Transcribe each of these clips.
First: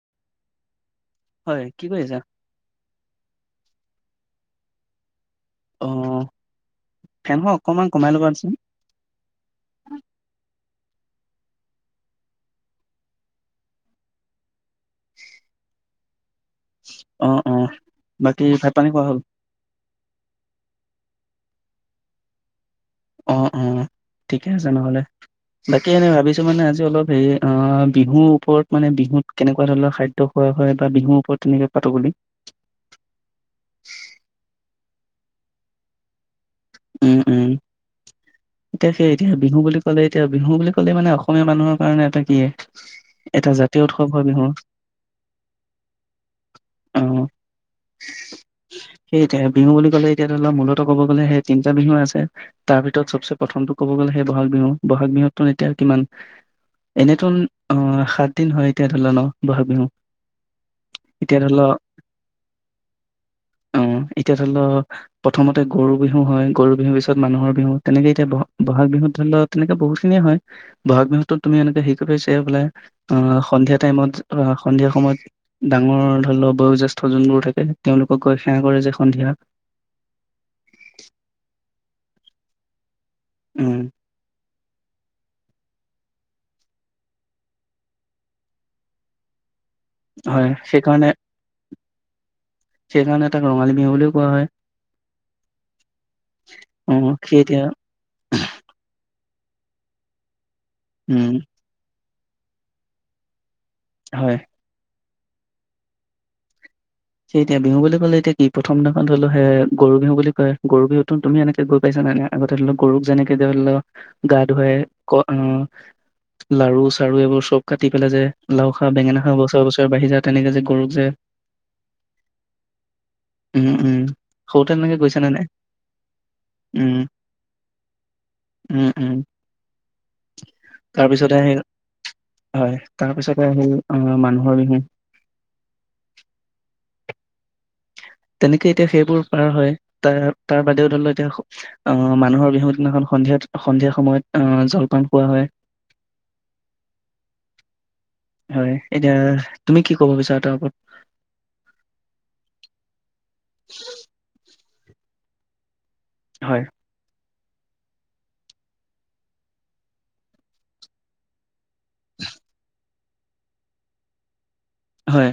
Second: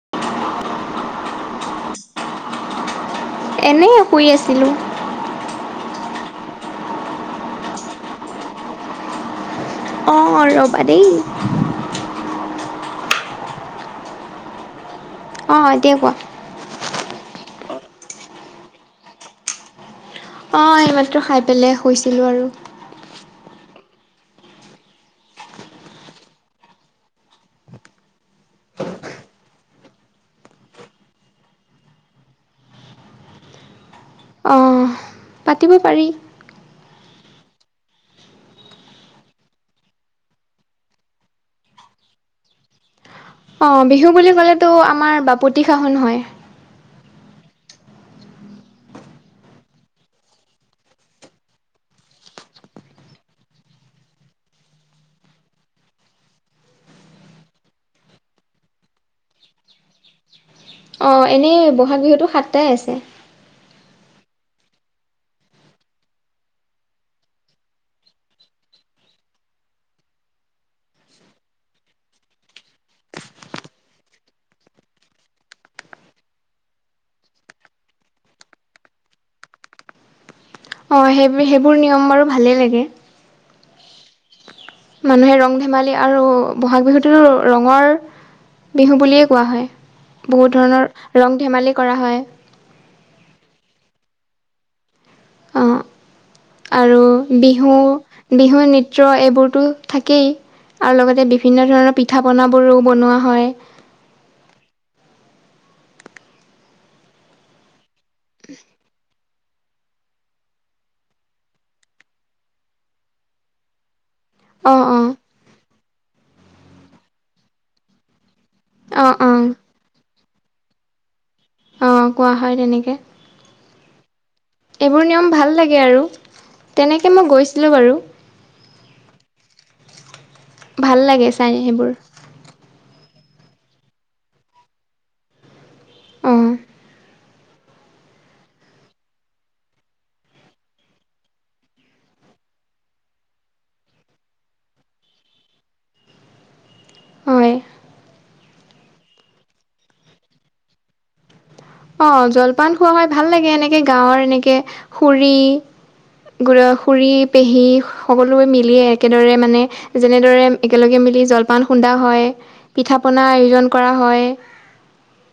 [unintelligible] হয় কি কৰিছা? এনেই শুই আছিলোঁ। অ' ফেনখন অকণমান কমাই ল'বাচোন। ৰবাদেই। অ এতিয়া কোৱা। অ' অ' বাকী ভাই পানী খোৱা হ'ল? অ 'এই মাত্ৰটো খাই পেলাই শুইছিলোঁ আৰু অ অ ঠিকে আছে নহ'লে বাকী এনে ভাবিছো মানে আজি অলপ হেৰি অ বিহুৰ ওপৰত মানে বিহুত কেনেকুৱা ধৰণৰ খাদ্য হয় বা বিহুৰ ওপৰত তেনেকে পাতো বুলি অহ পাতিব পাৰি উম উম এতিয়া সেই এতিয়া বিহু বুলি ক'লে এতিয়া বিহু বুলি কলে মানে অসমীয়া মানুহৰ কাৰণে এটা কিে অ বিহু বুলি কলেতো আমাৰ বাপতি সাহোন হয় অ সেইয়া বিহু বুলি ক'লে এতিয়া ধ মূলত ক'ব গ'লে সেই তিনিটা বিহু আছে তাৰ ভিতৰত চবচে প্ৰথমটো ক'ব গ'লে সেই বহাগ বিহু বহাগ বিহুততো এতিয়া কিমান এনেত আহ সাত দিন হয় এতিয়া ধৰিলা ন বহাগ বিহু অঁ এতিয়া ধৰি ল এনেই বহাগ বিহুটো সাতটাই আছে অ এতিয়া ধৰি লও প্ৰথমতে গৰু বিহু হয় গৰু বিহুৰ পিছত মানুহৰ বিহু তেনেকেই এতিয়া ব বহাগ বিহু ধৰি লও তেনেকে বহুত খিনিয়ে হয় বহাগ বিহুতো তুমি এনেকে শিকিব পিছা বোলে সন্িয়া াইমত সন্ধিয়া সময়ত ডাঙৰ ধৰি ল বয়ো্যেষ্ঠ যোনবোৰ থাকে তেওঁলোকৰ কৈ সেৱা কৰে যে সন্ধিয়া খম বাৰু ভালেই লাগে উম মানুহে ৰং ধেমালি আৰু বহাগ বিহুটোতো ৰঙৰ বিহু বুলিয়েই কোৱা হয় হয় বহুত সেইকাৰণে ধৰণৰ ৰং ধেমালি কৰা হয় সেইকাৰণে তাক ৰঙালী বিহু বুলিও কোৱা হয়। অ, অ আৰু সেই এতিয়া বিহু বিহু নৃত্য এইবোৰ থাকেই আৰু উম লগতে বিভিন্ন ধৰণৰ পিঠা পনাবোৰো বনোৱা হয়। হয়। সেই এতিয়া বিহু বুলি কলে এতিয়া কি প্ৰথম দিনাখন অলপ এ গৰু বিহু বুলি কয়। গৰু বিহুতো তুমি এনেকে গৈ পাইছা নহ নে আগতে ধৰি লও গৰুক যেনেকে ধৰি লও গা ধুৱাই অঁ অঁ ক লাৰু চাৰু এইবোৰ চব কাটি পেলাই যে লাও খা অঁ বেঙেনা খা অঁ বছৰে বছৰে বাঢ়ি যা তেনেকৈ যে গৰুক যে, আহ কোৱা হয় তেনেকে উম উম সৰুতে তেনেকে এইবোৰ গৈছা নিয়ম নে নাই ভাল লাগে আৰু। উম তেনেকে মই গৈছিলোঁ বাৰু, উম উম ভাল লাগে তাৰপিছতে চাই সেইবোৰ আহ হয় তাৰপিছতে আহিল আহ মানুহৰ বিহু অ। তেনেকে এতিয়া সেইবোৰ পাৰ হয়। তাৰ তাৰ বাদেও ধৰিলেও এতিয়া আহ মানুহৰ বিহু দিনাখন, সন্ধিয়াত সন্ধিয়া সময়ত জলপান খোৱা হয়। হয় হয় এতিয়া তুমি কি কব বিচাৰা তাৰ ওপৰত। অ' জলপান খোৱা হয় ভাল লাগে এনেকে গাঁৱৰ এনেকে খুৰী, হয়, খুৰা, খুৰি পেহী সকলোৱে মিলিয়ে একেদৰে মানে যেনেদৰে একেলগে মিলি জলপান খুন্দা হয় পিঠা পনা আয়োজন কৰা হয়। হয়।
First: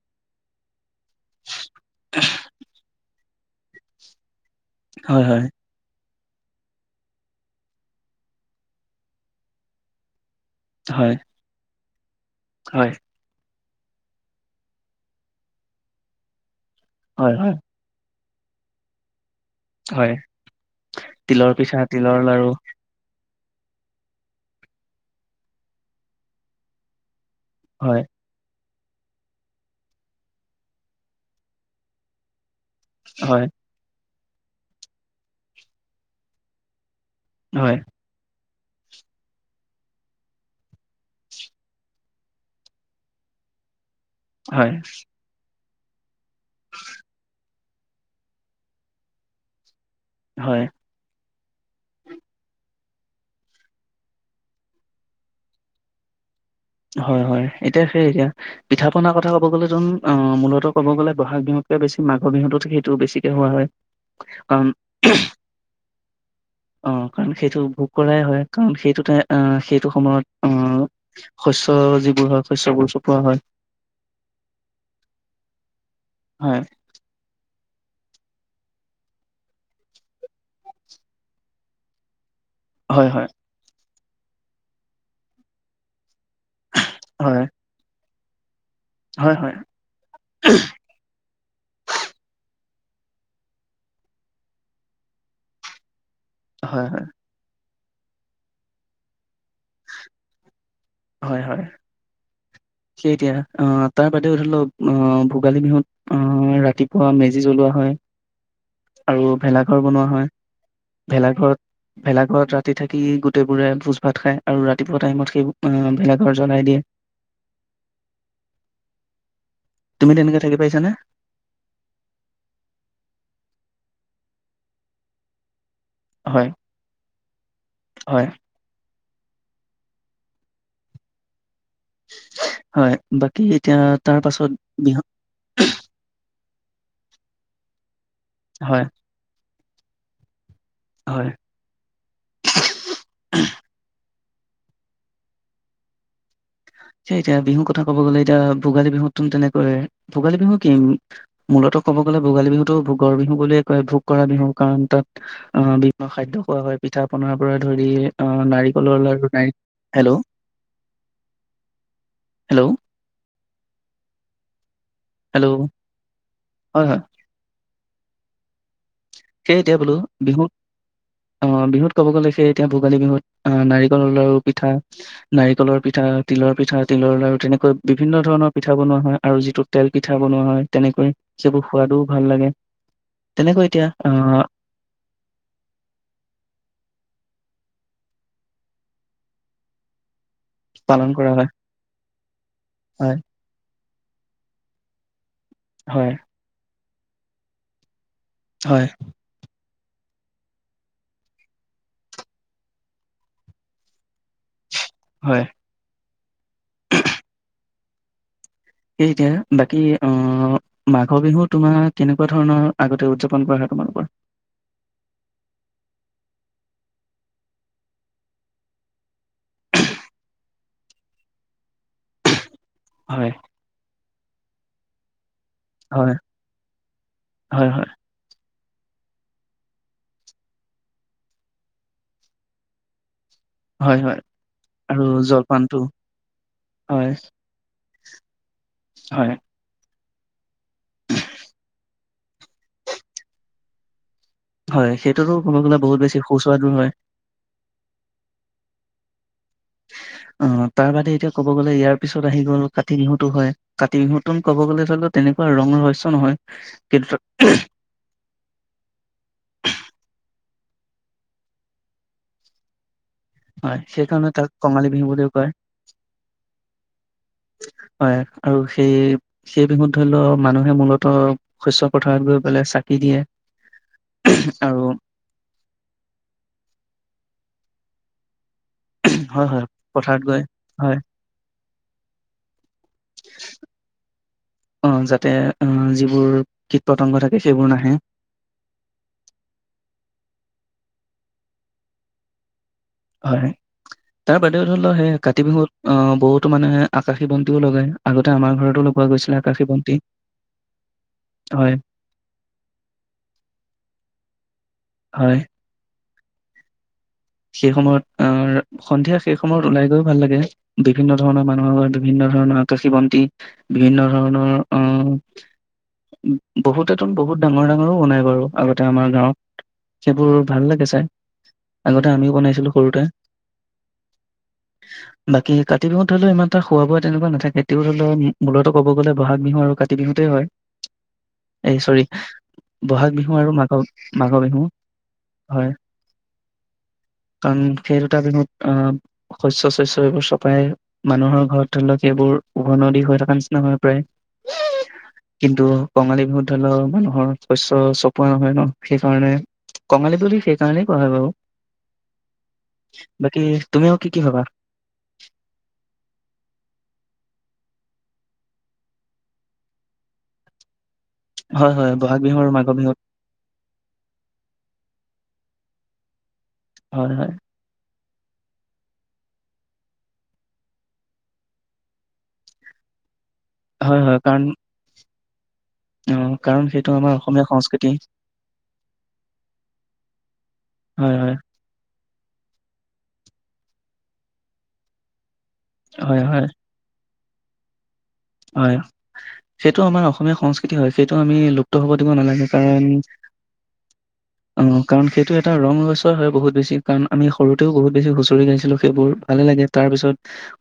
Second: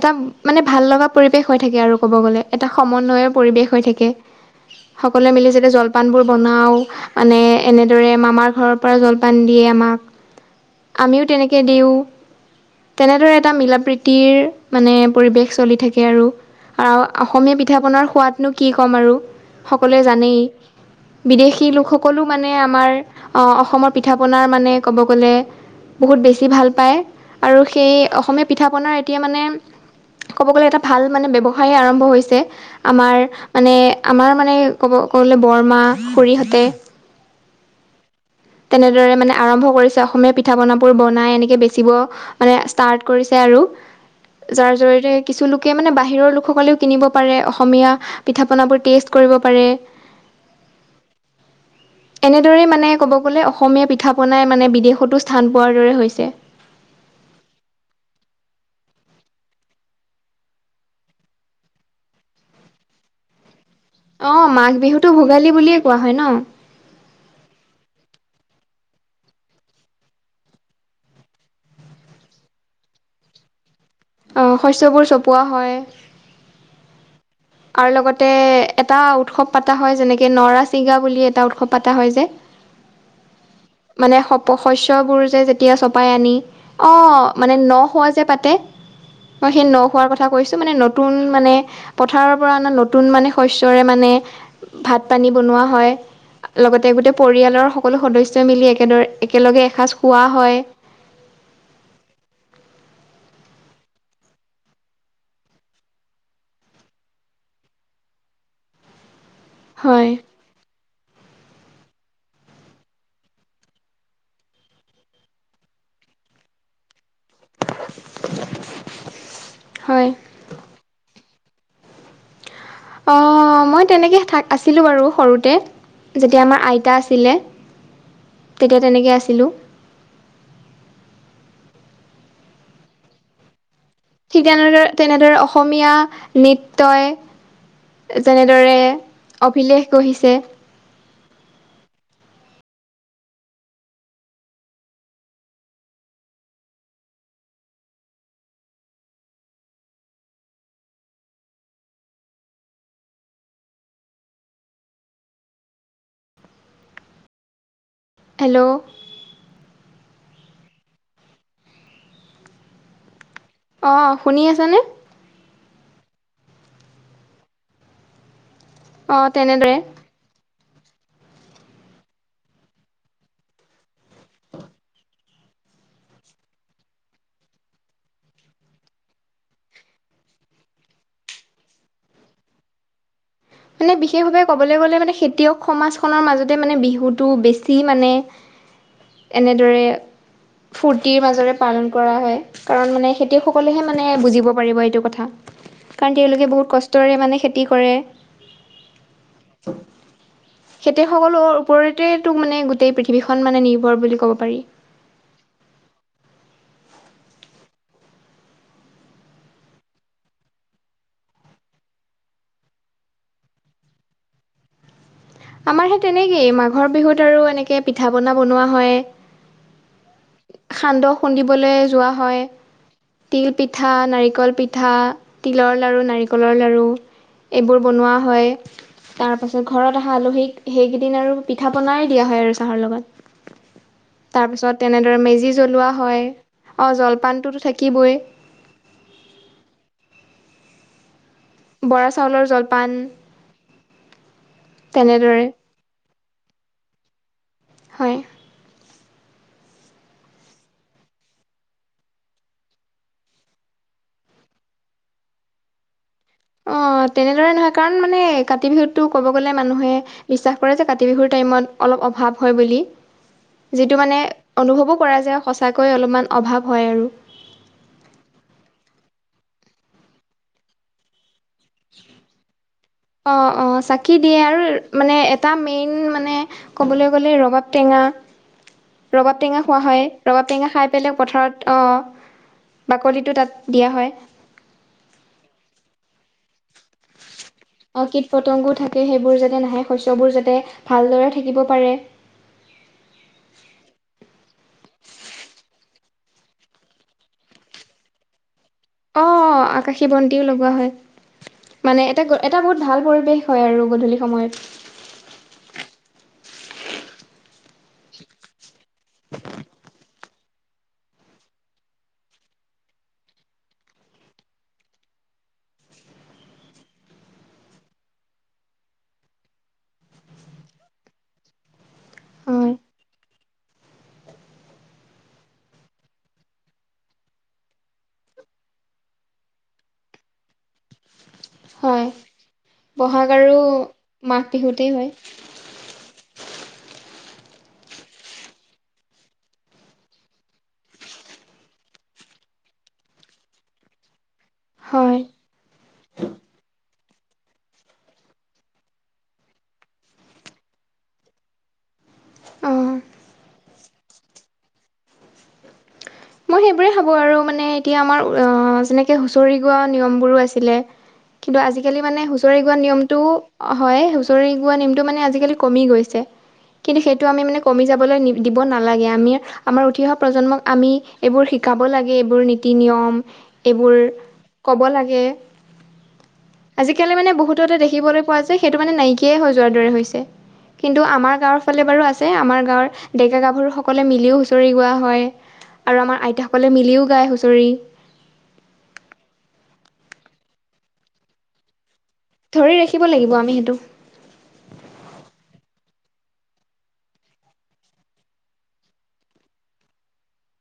এটা মানে ভাল লগা পৰিৱেশ হৈ থাকে আৰু কব গলে এটা সমন্বয়ৰ পৰিৱেশ হৈ থাকে। হয়, সকলোৱে হয়, মিলি যেতিয়া জলপান জলপানবোৰ বনাওঁ মানে এনেদৰে মামাৰ ঘৰৰ পৰা জলপান দিয়ে আমাক। হয়, আমিও তেনেকে দিওঁ হয়, তেনেদৰে এটা মিল প্ৰীতিৰ মানে। পৰিৱেশ চলি থাকে আৰু হয়, হয়, অসমীয়া পিঠা পনাৰ সোৱাদনো কি ক'ম আৰু। সকলোৱে হয়, জানেই তিলৰ বিদেশী পিঠা, তিলৰ লোকসকলো লাৰু, মানে আমাৰ, অসমৰ পিঠা পনাৰ মানে ক'ব গ'লে বহুত বেছি ভাল পায়। আৰু সেই হয়, অসমীয়া পিঠা পনাৰ এতিয়া মানে ক'ব গ'লে এটা ভাল মানে বেৱ্যসায় আৰম্ভ হৈছে। আমাৰ হয়, মানে আমাৰ মানে ক'ব ক'বলৈ বৰমা খুৰীহঁতে। হয়। তেনেদৰে মানে আৰম্ভ কৰিছে অসমীয়া পিঠা পনাবোৰ বনাই এনেকে বেচিব মানে ষ্টাৰ্ট কৰিছে। আৰু হয় সকলোকে মানে বাহিৰৰ লোকসকলেও কিনিব পাৰে অসমীয়া পিঠা পনাবোৰ টেষ্ট কৰিব পাৰে। হয় এনেদৰেই মানে ক'ব গ'লে অসমীয়া পিঠা পনাই মানে বিদেশতো স্থান পোৱাৰ দৰে হৈছে হয় -হয় এতিয়া সেই এতিয়া পিঠা পনাাৰ কথা ক'ব গ'লে যোন অ মূলত ক'ব গ'লে বহাগ বিহুত বেছ মাঘ বিহুত সেইটো বেছিকে হোৱা হয়। অ কাৰণ মাঘ বিহুতো ভোগালী বুলিয়ে কোৱা হয় ন অ 'কাৰণ সেইটো ভোক কৰাই হয় কাৰণ সেইটোতে সেইটো সময়ত আহ। শস্য যিবোৰ হয় শস্যবোৰ চপোৱা হয়। শস্যবোৰ চপোৱা হয় হয়। আৰু লগতে এটা উৎসৱ পতা হয় যেনেকে নৰা চিগা বুলি এটা উৎসৱ পতা হয় যে। হয় হয়। মানে শস্যবোৰ যে যেতিয়া চপাই আনি অ হয়, মানে ন হোৱা যে পাতে হয়, মই হয়, সেই ন হোৱাৰ কথা কৈছো মানে নতুন মানে পথাৰৰ পৰা অ 'নতুন মানে শস্যৰে মানে ভাত পানী বনোৱা হয় হয়, হয়, লগতে গোটেই পৰিয়ালৰ সকলো সদস্যই মিলি একেদৰে একেলগে এসাঁজ খোৱা হয়। হয় -হয় সেই এতিয়া অ' তাৰ বাদেও ধৰি লওক আহ ভোগালী বিহুত অ ৰাতিপুৱা মেজি জ্বলোৱা হয় আৰু ভেলাঘৰ বনোৱা হয় ভেলাঘৰত ভেলাঘৰত ৰাতি থাকি গোটেইবোৰে ভোজ ভাত খায় আৰু ৰাতিপুৱা টাইমত সেইবোৰ অ ' ভেলাঘৰ জ্বলাই দিয়ে হয়। তুমি তেনেকে থাকি পাইছানে। অ' মই তেনেকে থ আছিলো বাৰু সৰুতে যেতিয়া হয় আমাৰ আইতা আছিলে হয় তেতিয়া তেনেকে আছিল। আছিলোঁ হয় বাকী। এতিয়া তাৰ ঠিক পাছত তেনেদৰে বিহু তেনেদৰে অসমীয়া। নৃত্যই যেনেদৰে হয় অভিলেখ গঢ়িছে। হয়। সেই এতিয়া বিহুৰ কথা কব গ'লে এতিয়া ভোগালী বিহুতো তেনেকৈ ভোগালী বিহু কি মূলত ক'ব গ'লে ভোগালী বিহুতো ভোগৰ বিহু বুলিয়ে কয় ভোগ কৰা বিহু কাৰণ তাত আ বিভিন্ন খাদ্য খোৱা হয় পিঠা পনাৰ পা ধৰি আ হেল্ল' নাৰিকলৰ লাডু নাৰী হেল্ল'। হেল্ল'। অ' শুনি আছা নে। হেল্ল' হয়- হয়। অঁ সেয়ে তেনেদৰে এতিয়া বোলো বিহুত অ' বিহুত ক'ব গ'লে সেই এতিয়া ভোগালী বিহুত আ নাৰিকলৰ লাৰু পিঠা নাৰিকলৰ পিঠা তিলৰ পিঠা তিলৰ লাৰু তেনেকৈ বিভিন্ন ধৰণৰ পিঠা বনোৱা হয় আৰু যিটো তেল পিঠা বনোৱা হয় তেনেকৈ সেইবোৰ সোৱাদু ভাল লাগে তেনেকৈ এতিয়া সেইবাবে আহ ক'বলৈ গ'লে মানে খেতিয়ক সমাজখনৰ মাজতে মানে বিহুটো বে চি মানে এনেদৰে পালন ফূৰ্তিৰ কৰা হয় মাজৰে পালন কৰা হয়, কাৰণ মানে হয় খেতিয়ক সকলে মানে বুজিব পাৰিব এইটো কথা হয় কাৰণ তেওঁলোকে বহুত কষ্টৰে মানে খেতি কৰে। হয়। খেতিয়সকলৰ ওপৰতেতো মানে গোটেই পৃথিৱীখন মানে নিৰ্ভৰ বুলি ক'ব পাৰি। হয়। সেই এতিয়া বাকী অ মাঘ বিহু তোমাৰ কেনেকুৱা ধৰণৰ আগতে উদযাপন কৰা হ [unintelligible] আমাৰ সেই তেনেকেই মাঘৰ বিহুত আৰু এনেকে পিঠা পনা বনোৱা হয়। সান্দহ খুন্দিবলৈ যোৱা হয় হয়, তিল পিঠা নাৰি কল পিঠা তিলৰ লাৰু হয়, নাৰিকলৰ লাৰু হয়, এইবোৰ হয়, বনোৱা হয়। তাৰ পাছত ঘৰত অহা আলহীক সেইকেইদিন আৰু পিঠা পনাই দিয়া হয় আৰু চাহৰ লগত। হয়-হয়। তাৰপিছত তেনেদৰে মেজি জ্বলোৱা হয়, অ' হয়, জলপানটো থাকিবই। হয়। বৰা চাউলৰ জলপান। হয় সেইটোতো তেনেদৰে ক'ব গ'লে বহুত বেছি সুস্বাদু হয়। হয়। [inaudible] অ' তাৰ বাদে এতিয়া ক'ব গ'লে ইয়াৰ পিছত আহি গ'ল কাতি বিহুটো হয় কাতি বিহুতো ক'ব গ'লে [unintelligible] তেন তেনেকুৱা ৰঙ ৰহছ অ' তেনেদৰে নহয় কাৰণ মানে কাতি বিহুতো ক'ব গ'লে মানুহে বিশ্বাস কৰে যে কাতি বিহুৰ টাইমত অলপ অভাৱ হয় বুলি। হয় যিটো মানে সেইকাৰণে তাক কঙালী অনুভৱো বিহু কৰা বুলিও যায় কয় সঁচাকৈ অলপমান অভাৱ হয় আৰু। হয় আৰু সেই- সেই বিহুত ধৰি ল মানুহে মূলত শস্য পথাৰত গৈ পেলাই চাকি দিয়ে অ'-অ' চাকি দিয়ে আৰু মানে এটা মেইন মানে ক'বলৈ গ'লে ৰবাব টেঙা ৰবাব হয়, টেঙা খোৱা হয় পথাৰত গৈ ৰবাব টেঙা হয় খাই পেলাই পথাৰত অ' বাকলিটো তাত দিয়া হয়। অ', যাতে অ', যিবোৰ কীট পতংগ থাকে সেইবোৰ নাহে অ' কীট পতংগো থাকে সেইবোৰ যাতে নাহে শস্যবোৰ যাতে ভালদৰে থাকিব পাৰে। হয়। তাৰ বাদেও ধৰি লও সেই কাতি বিহুত আ বহুতো মানে আকাশী বন্তিও লগাই আগতে আমাৰ ঘৰত [unintelligible] অ' আকাশী বন্তিও লগোৱা হয়। হয়, মানে এটা- এটা বহুত ভাল পৰিৱেশ হয় আৰু গধূলি সময়ত। হয়। সেই সময়ত আ সন্ধিয়া সেই সময়ত ওলাই গৈও ভাল লাগে বিভিন্ন ধৰণৰ মানুহৰ বিভিন্ন ধৰৰকাশী বন্তি বিভিন্ন ধৰণৰ অহ, বহুত এত বহুত ডাঙৰ-ডাঙৰো বনায় বাৰু আগতে আমাৰ গাঁৱত। সেইবোৰ ভাল লাগে চাই আগতে আমিও হয়। বনাইছিলো সৰুতে। উ [unintelligible] বাকী কাতি বিহুত ধৰি লও ইমান এটা খোৱা বোৱা তেনেকুৱা নাথে তেতিও ধৰি লও মূলতো কব গলে বহাগ বিহু, কাতি বিহু, বিহুতে হয় এই চৰি। হয় বহাগ বিহু আৰু মাঘ-মাঘ মাঘ বিহু বিহুতেই হয় হয়। কাৰণ সেই দুটা বিহুত আহ শস্য-শস্য এইবোৰ চপাই মানুহৰ ঘৰত ধৰি লওক সব। বোৰ উভৰ নদী হৈ থকা নিচিনা হয় প্ৰায়। হয় কিন্তু কঙালী বিহুত ধৰি লও মানুহৰ শস্য চপোৱা নহয় ন সেইকাৰণে কঙালী বুলি সেইকাৰণেই কোৱা হয় বাও। অ'। বাকী তুমিও কি-কি ভাবা। [inaudible] মই সেইবোৰে ভাবো আৰু মানে এতিয়া আমাৰ যেনেকে হুঁচৰি গোৱা নিয়মবোৰো আছিলে। কিন্তু হয় হয় আজিকালি বহাগ মানে বিহু আৰু হুঁচৰি মাঘৰ গোৱা বিহুত নিয়মটোও হয় হুঁচৰি গোৱা নীম নিয়ম টো মানে আজি কালি কমি গৈছে, কিন্তু হয় সেইটো হয় আমি কমি যাব দিব নালাগে আমি আমাৰ উঠি অহা প্ৰজন্মক আমি, এইবোৰ শিকাব লাগে এইবোৰ নীতি-নিয়ম এইবোৰ হয় হয় কাৰণ ক'ব লাগে। অ', কাৰণ সেইটো আজি আমাৰ কালি অসমীয়া বহুততে সংস্কৃতি দেখিবলে পোৱা যায়, সেইতো মানে নাইকিয়া হৈ যোৱাৰ দৰে হৈছে। কিন্তু হয় আমাৰ হয় গাঁৱৰ ফালে বাৰু আছে। আছে আমাৰ গাঁৱৰ ডেকা গাভৰুসকলে মিলিও হুঁচৰি গোৱা হয়। আৰু হয় আমাৰ হয় আইতাসকলে মিলিও গায় হুঁচৰি, হয়, সেইটো আমাৰ অসমীয়া সংস্কৃতি হয় সেইটো আমি লুপ্ত হ'ব দিব নালাগে ধৰি কাৰন ৰাখিব লাগিব আমি সেইটো অ' কাৰ সেইটো এটা ৰঙ হয়, বহুত বেছি কাৰণ আমি সৰুতেওহুত বেছি হুঁচৰি গাইছিলো সেইবোৰ ভাল লাগে তাৰ পিছত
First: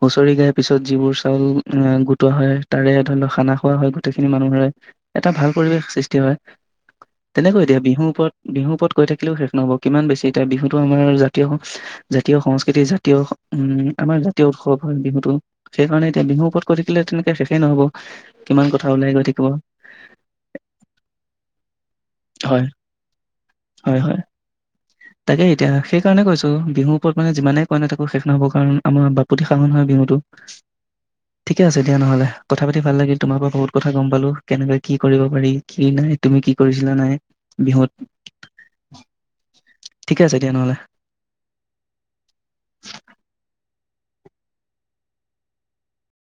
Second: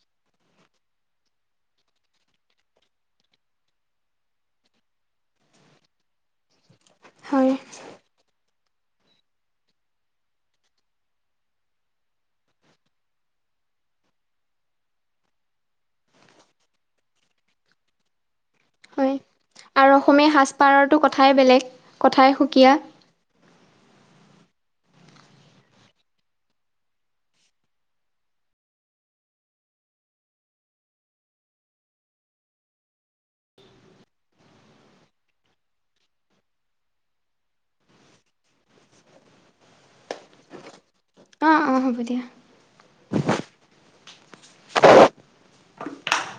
হুঁচৰি গাই। পিছত যিবোৰ চাউল গো টোৱা হয় তাৰে ধৰি লওক খানা খোৱা হয় গোটেইখিনি মানুহৰে এটা ভাল পৰিৱেশ সৃষ্টি হয়। হয় তেনেকৈ এতিয়া বিহুৰ ওপৰত বিহুৰ ওপৰত কৈ থাকিলেও শেষ নহব কিমান বেছি এতিয়া বিহুতটো আমাৰ জাতীয়-জাতীয় সংস্কৃতি, জাতীয় উম, আমাৰ জাতীয় উৎসৱ হয় বিহুতটো। সেইকাৰণে এতিয়া বিহু ওপৰত কৰি থাকিলে তেনেকে শেষেই নহব। কিমান কথা হয় ওলাই গৈ থাকিব আৰু অসমীয়া সাজপাৰো কথাই বেলেগ। কথাই হয় সুকীয়া। উ [inaudible] তাকে এতিয়া সেইকাৰণে কৈছো বিহুৰ ওপৰত মানে যিমানেই ক নাই তো শেষ নহব কাৰণ আমাৰ বাপুতি সাহন হয় বিহুতটো। [inaudible] ঠিকে আছে দিয়া নহলে কথা পাতি ভাল লাগিল তোমাৰ পৰা বহুত কথা গম পালো, কেনেকে কি কৰিব পাৰি কি নাই। তুমি কি কৰিছা? নাই বিহুত ঠিক আছে দিয়া নহ'লে। অ-অ হ'ব দিয়া।